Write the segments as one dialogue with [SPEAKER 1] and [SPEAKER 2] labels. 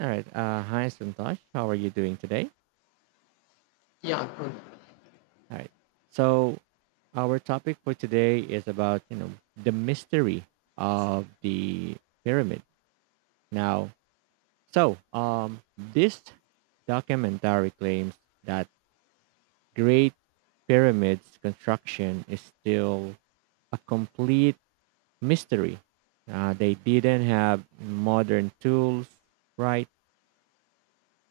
[SPEAKER 1] All right. Hi, Santosh. How are you doing today?
[SPEAKER 2] Yeah, good.
[SPEAKER 1] All right. So our topic for today is about the mystery of the pyramid. Now, so This documentary claims that Great Pyramid's construction is still a complete mystery. They didn't have modern tools, right?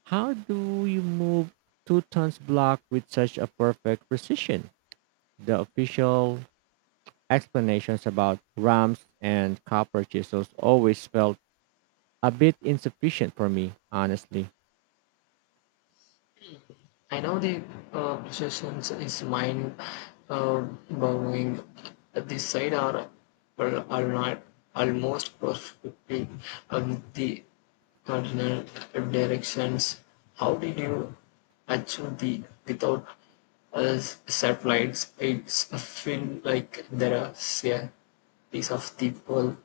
[SPEAKER 1] How do you move two tons block with such a perfect precision? The official explanations about ramps and copper chisels always felt a bit insufficient for me, honestly.
[SPEAKER 2] I know the obsessions is mind uh, bowing. This side are not almost perfectly the cardinal directions. How did you achieve the without satellites? It's I feel like there are a piece of the puzzle.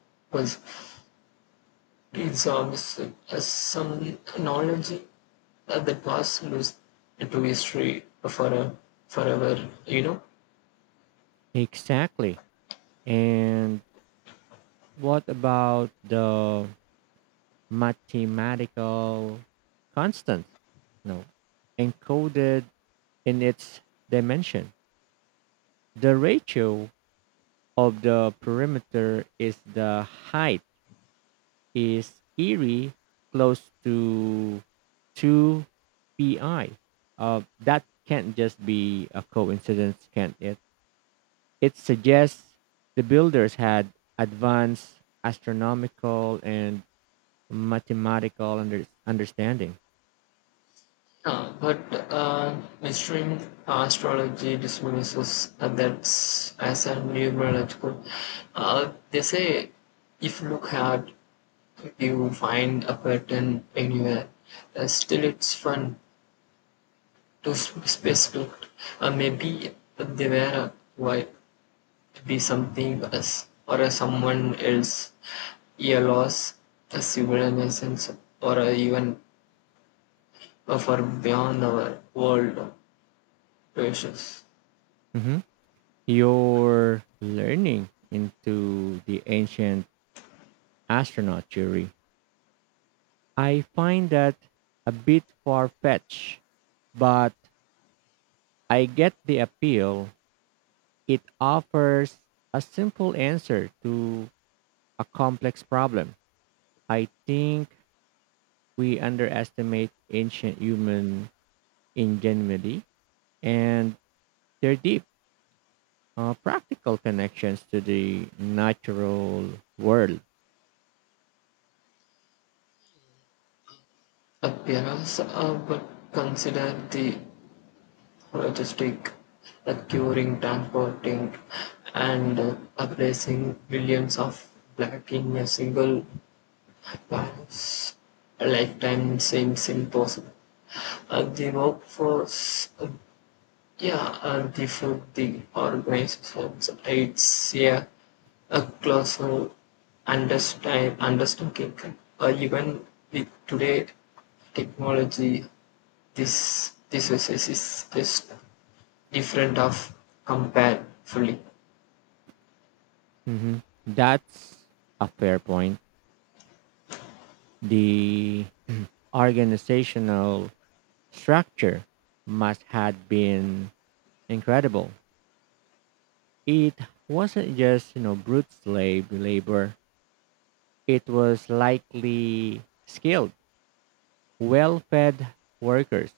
[SPEAKER 2] It absorbs some knowledge that was lost to history for, a forever,
[SPEAKER 1] Exactly. And what about the mathematical constants? No, encoded in its dimension. The ratio of the perimeter is the height is eerie close to 2 pi. That can't just be a coincidence, can't it? It suggests the builders had advanced astronomical and mathematical understanding.
[SPEAKER 2] But uh, mainstream astrology dismisses that as a numerological. They say if you look hard, you find a pattern anywhere. Still, it's fun to specific. Maybe they were why to be something else or a someone else, a loss, a civilization, or a even a far beyond our world precious
[SPEAKER 1] Mhm. You're learning into the ancient astronaut theory. I find that a bit far fetched, but I get the appeal. It offers a simple answer to a complex problem. I think we underestimate ancient human ingenuity and their deep practical connections to the natural world.
[SPEAKER 2] appearance, but consider the logistic, the curing, transporting, and placing billions of black in a single virus. A lifetime seems impossible. The workforce. Yeah, and the food the organizer it's a closer understanding even with today technology this process is just different of compare fully
[SPEAKER 1] Mhm. That's a fair point. The organizational structure must have been incredible. It wasn't just brute slave labor. It was likely skilled, well-fed workers.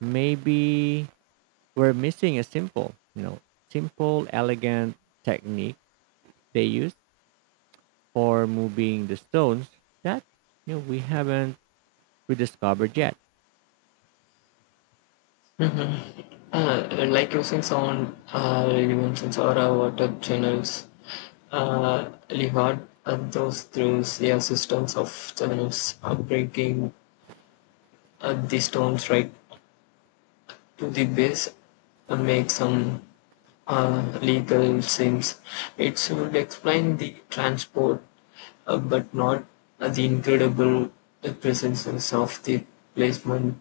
[SPEAKER 1] Maybe we're missing a simple, elegant technique they use for moving the stones that we haven't rediscovered yet.
[SPEAKER 2] uh, like using sound dimensions or water channels Lihard and those through yeah, systems of channels are breaking these stones right to the base and make some legal sense. It should explain the transport, but not the incredible presences of the placement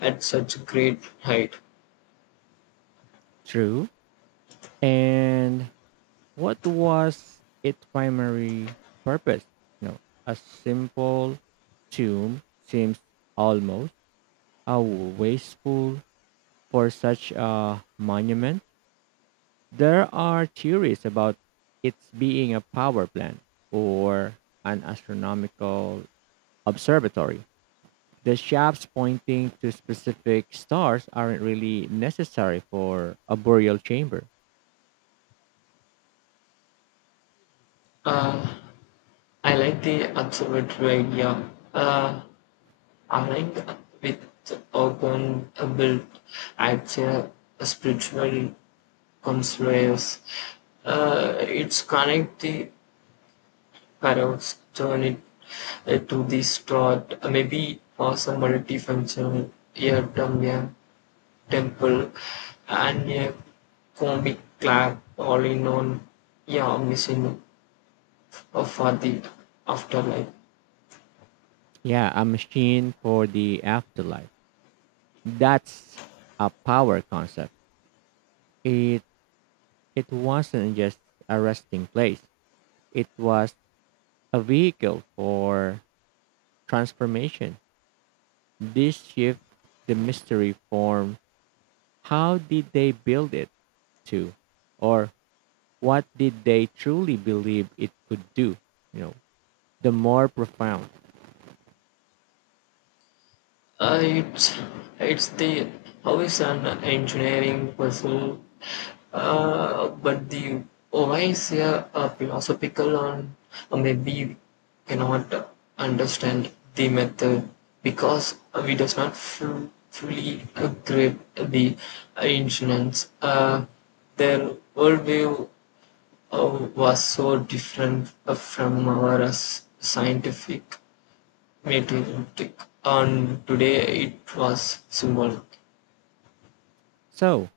[SPEAKER 2] at such great height.
[SPEAKER 1] True. And what was its primary purpose? You know, a simple tomb seems almost a wasteful for such a monument. There are theories about its being a power plant or an astronomical observatory. The shafts pointing to specific stars aren't really necessary for a burial chamber.
[SPEAKER 2] Uh, I like the observatory idea. Aligned with urban built at a spiritual conspiracy. It's connect the panels, turn it to this thought, maybe as a multifunctional ear a temple, and a comic club all in on, yeah, missing of for the afterlife.
[SPEAKER 1] Yeah, a machine for the afterlife. That's a power concept. It it wasn't just a resting place. It was a vehicle for transformation. This shift the mystery form. How did they build it to? Or what did they truly believe it could do? You know, the more profound.
[SPEAKER 2] Uh, it's it's the always an engineering puzzle, but the whys here are philosophical and maybe cannot understand the method because we does not fully grip the ancients. Their worldview uh, was so different from our scientific meeting and today it was symbolic.
[SPEAKER 1] So,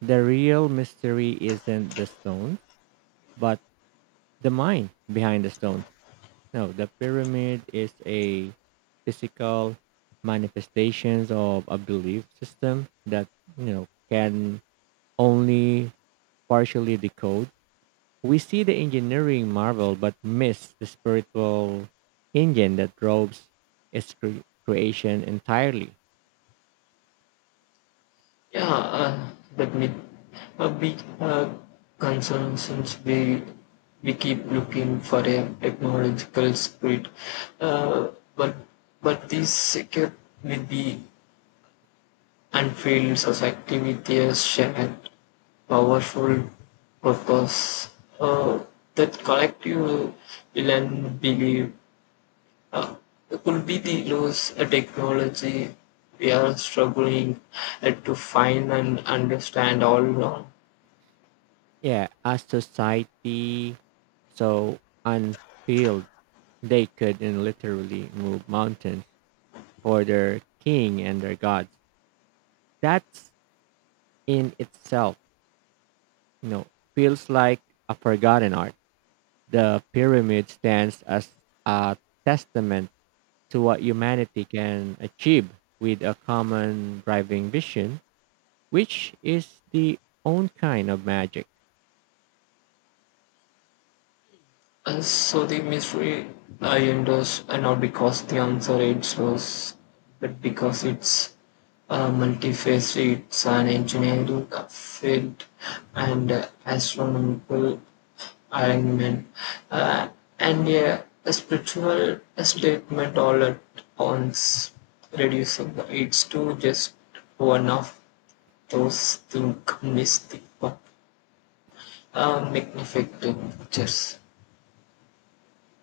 [SPEAKER 1] the real mystery isn't the stones, but the mind behind the stones. No, the pyramid is a physical manifestations of a belief system that can only partially decode. We see the engineering marvel but miss the spiritual engine that drives its creation entirely.
[SPEAKER 2] yeah uh, that me a big concern since we keep looking for a technological spirit uh, but but this kept with the unfilled society with a shared powerful purpose uh, that collective will and believe uh, could be the loss a technology we are struggling to find and understand all along.
[SPEAKER 1] Yeah, as society so unpeeled, they could in literally move mountains for their king and their gods. That's in itself, you know, feels like a forgotten art. The pyramid stands as a testament to what humanity can achieve with a common driving vision, which is the own kind of magic.
[SPEAKER 2] So the mystery I endorse and not because the answer it was, but because it's multifaceted. It's an engineering field and astronomical alignment uh, and yeah, a spiritual statement all at once, reducing it's to just one of those think mystic, but magnificent pictures.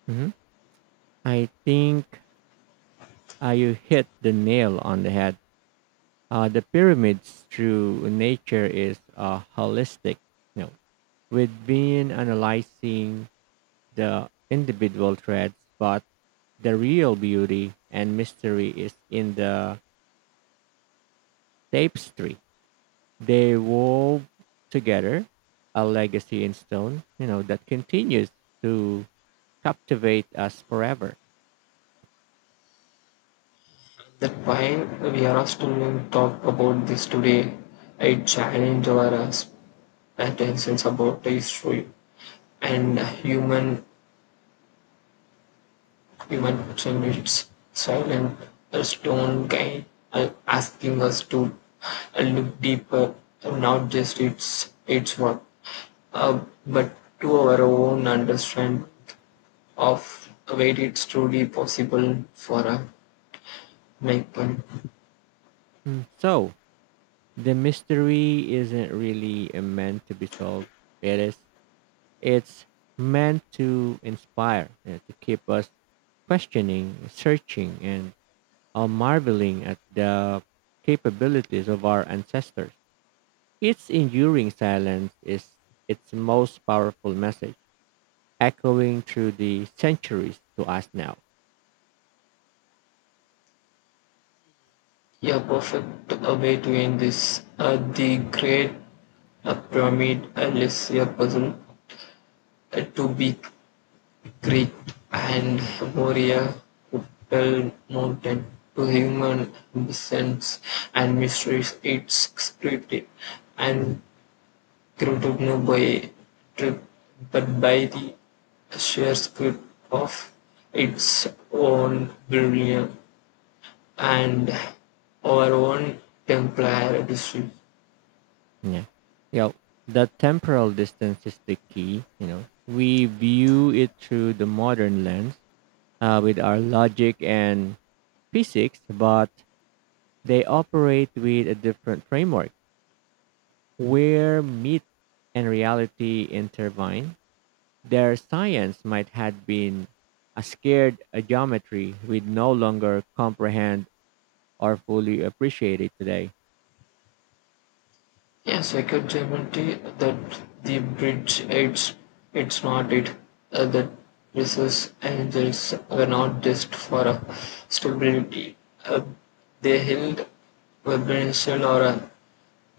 [SPEAKER 1] Mhm. I think you hit the nail on the head. The pyramids through nature is holistic, you know, with being analyzing the individual threads, but the real beauty and mystery is in the tapestry. They wove together a legacy in stone, that continues to captivate us forever.
[SPEAKER 2] That's why we are still talk about this today. I challenge our attentions about the history and human action. It's silent a stone guy asking us to look deeper, not just its work, uh, but to our own understanding of where it's truly possible for a maker.
[SPEAKER 1] Mm. So the mystery isn't really meant to be solved. It is. It's meant to inspire, you know, to keep us questioning, searching, and marveling at the capabilities of our ancestors. Its enduring silence is its most powerful message, echoing through the centuries to us now.
[SPEAKER 2] A perfect way to end this. The Great Pyramid is a puzzle to be Greek and Moria Hotel Mountain to human descents and mysteries. It's scripted and created not by trip, but by the sheer script of its own brilliant and our own Templar district.
[SPEAKER 1] Yeah. You know, the temporal distance is the key, you know. We view it through the modern lens with our logic and physics, but they operate with a different framework where myth and reality intertwine. Their science might have been a scared a geometry we no longer comprehend or fully appreciate it today.
[SPEAKER 2] Yes, I can guarantee that the bridge aids it's not it. Smarted. That Mrs. Angels were not just for stability. Uh, they held vibrational or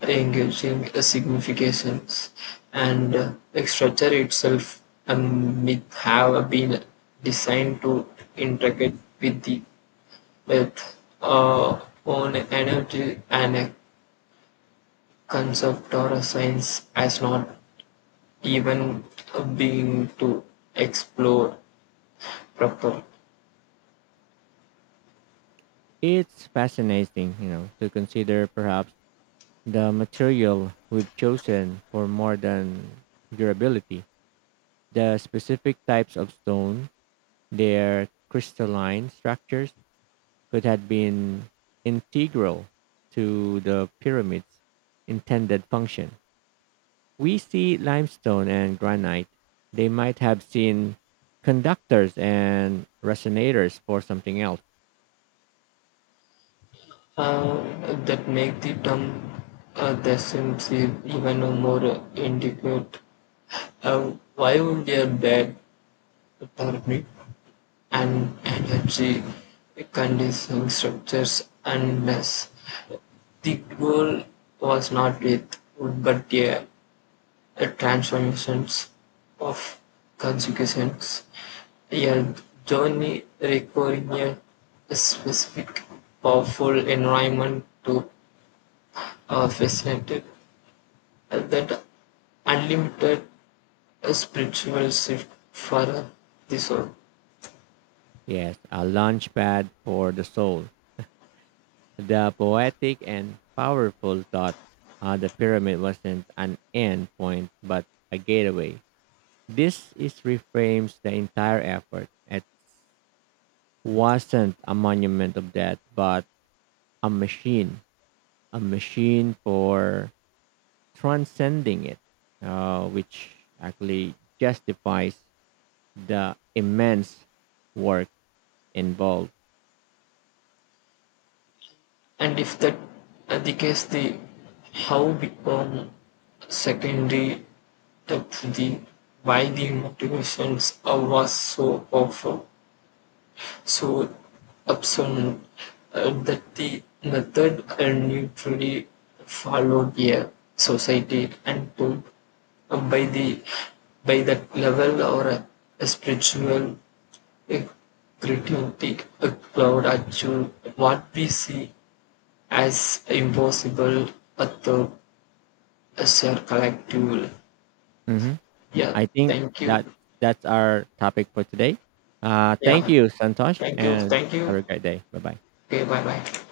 [SPEAKER 2] engaging significations and the structure itself um, may have been designed to integrate with the with uh, own energy and concept or a science has not even been to explore proper.
[SPEAKER 1] It's fascinating, you know, to consider perhaps the material we've chosen for more than durability, the specific types of stone, their crystalline structures could have been integral to the pyramid's intended function. We see limestone and granite. They might have seen conductors and resonators for something else.
[SPEAKER 2] That make the term the seem even more inadequate. Why would a bad therapy and energy conditioning structures unless the goal was not with wood but a the transformations of consequences are journey requiring a specific powerful environment to facilitate that unlimited spiritual shift for the soul.
[SPEAKER 1] Yes, a launch pad for the soul. The poetic and powerful thought, the pyramid wasn't an end point but a gateway. This is reframes the entire effort. It wasn't a monument of death but a machine, a machine for transcending it, which actually justifies the immense work involved.
[SPEAKER 2] And if that the case, the how become secondary to the why the motivations are was so powerful. So absent that the method and neutrally followed a society and took by the by that level or a spiritual uh, creativity a cloud achieve what we see as impossible at the as a collective will.
[SPEAKER 1] Mhm.
[SPEAKER 2] Yeah,
[SPEAKER 1] I think
[SPEAKER 2] thank you.
[SPEAKER 1] that's our topic for today. Thank
[SPEAKER 2] Yeah,
[SPEAKER 1] you, Santosh,
[SPEAKER 2] thank you,
[SPEAKER 1] and
[SPEAKER 2] thank you.
[SPEAKER 1] have a great day. Bye bye.
[SPEAKER 2] Okay, bye bye.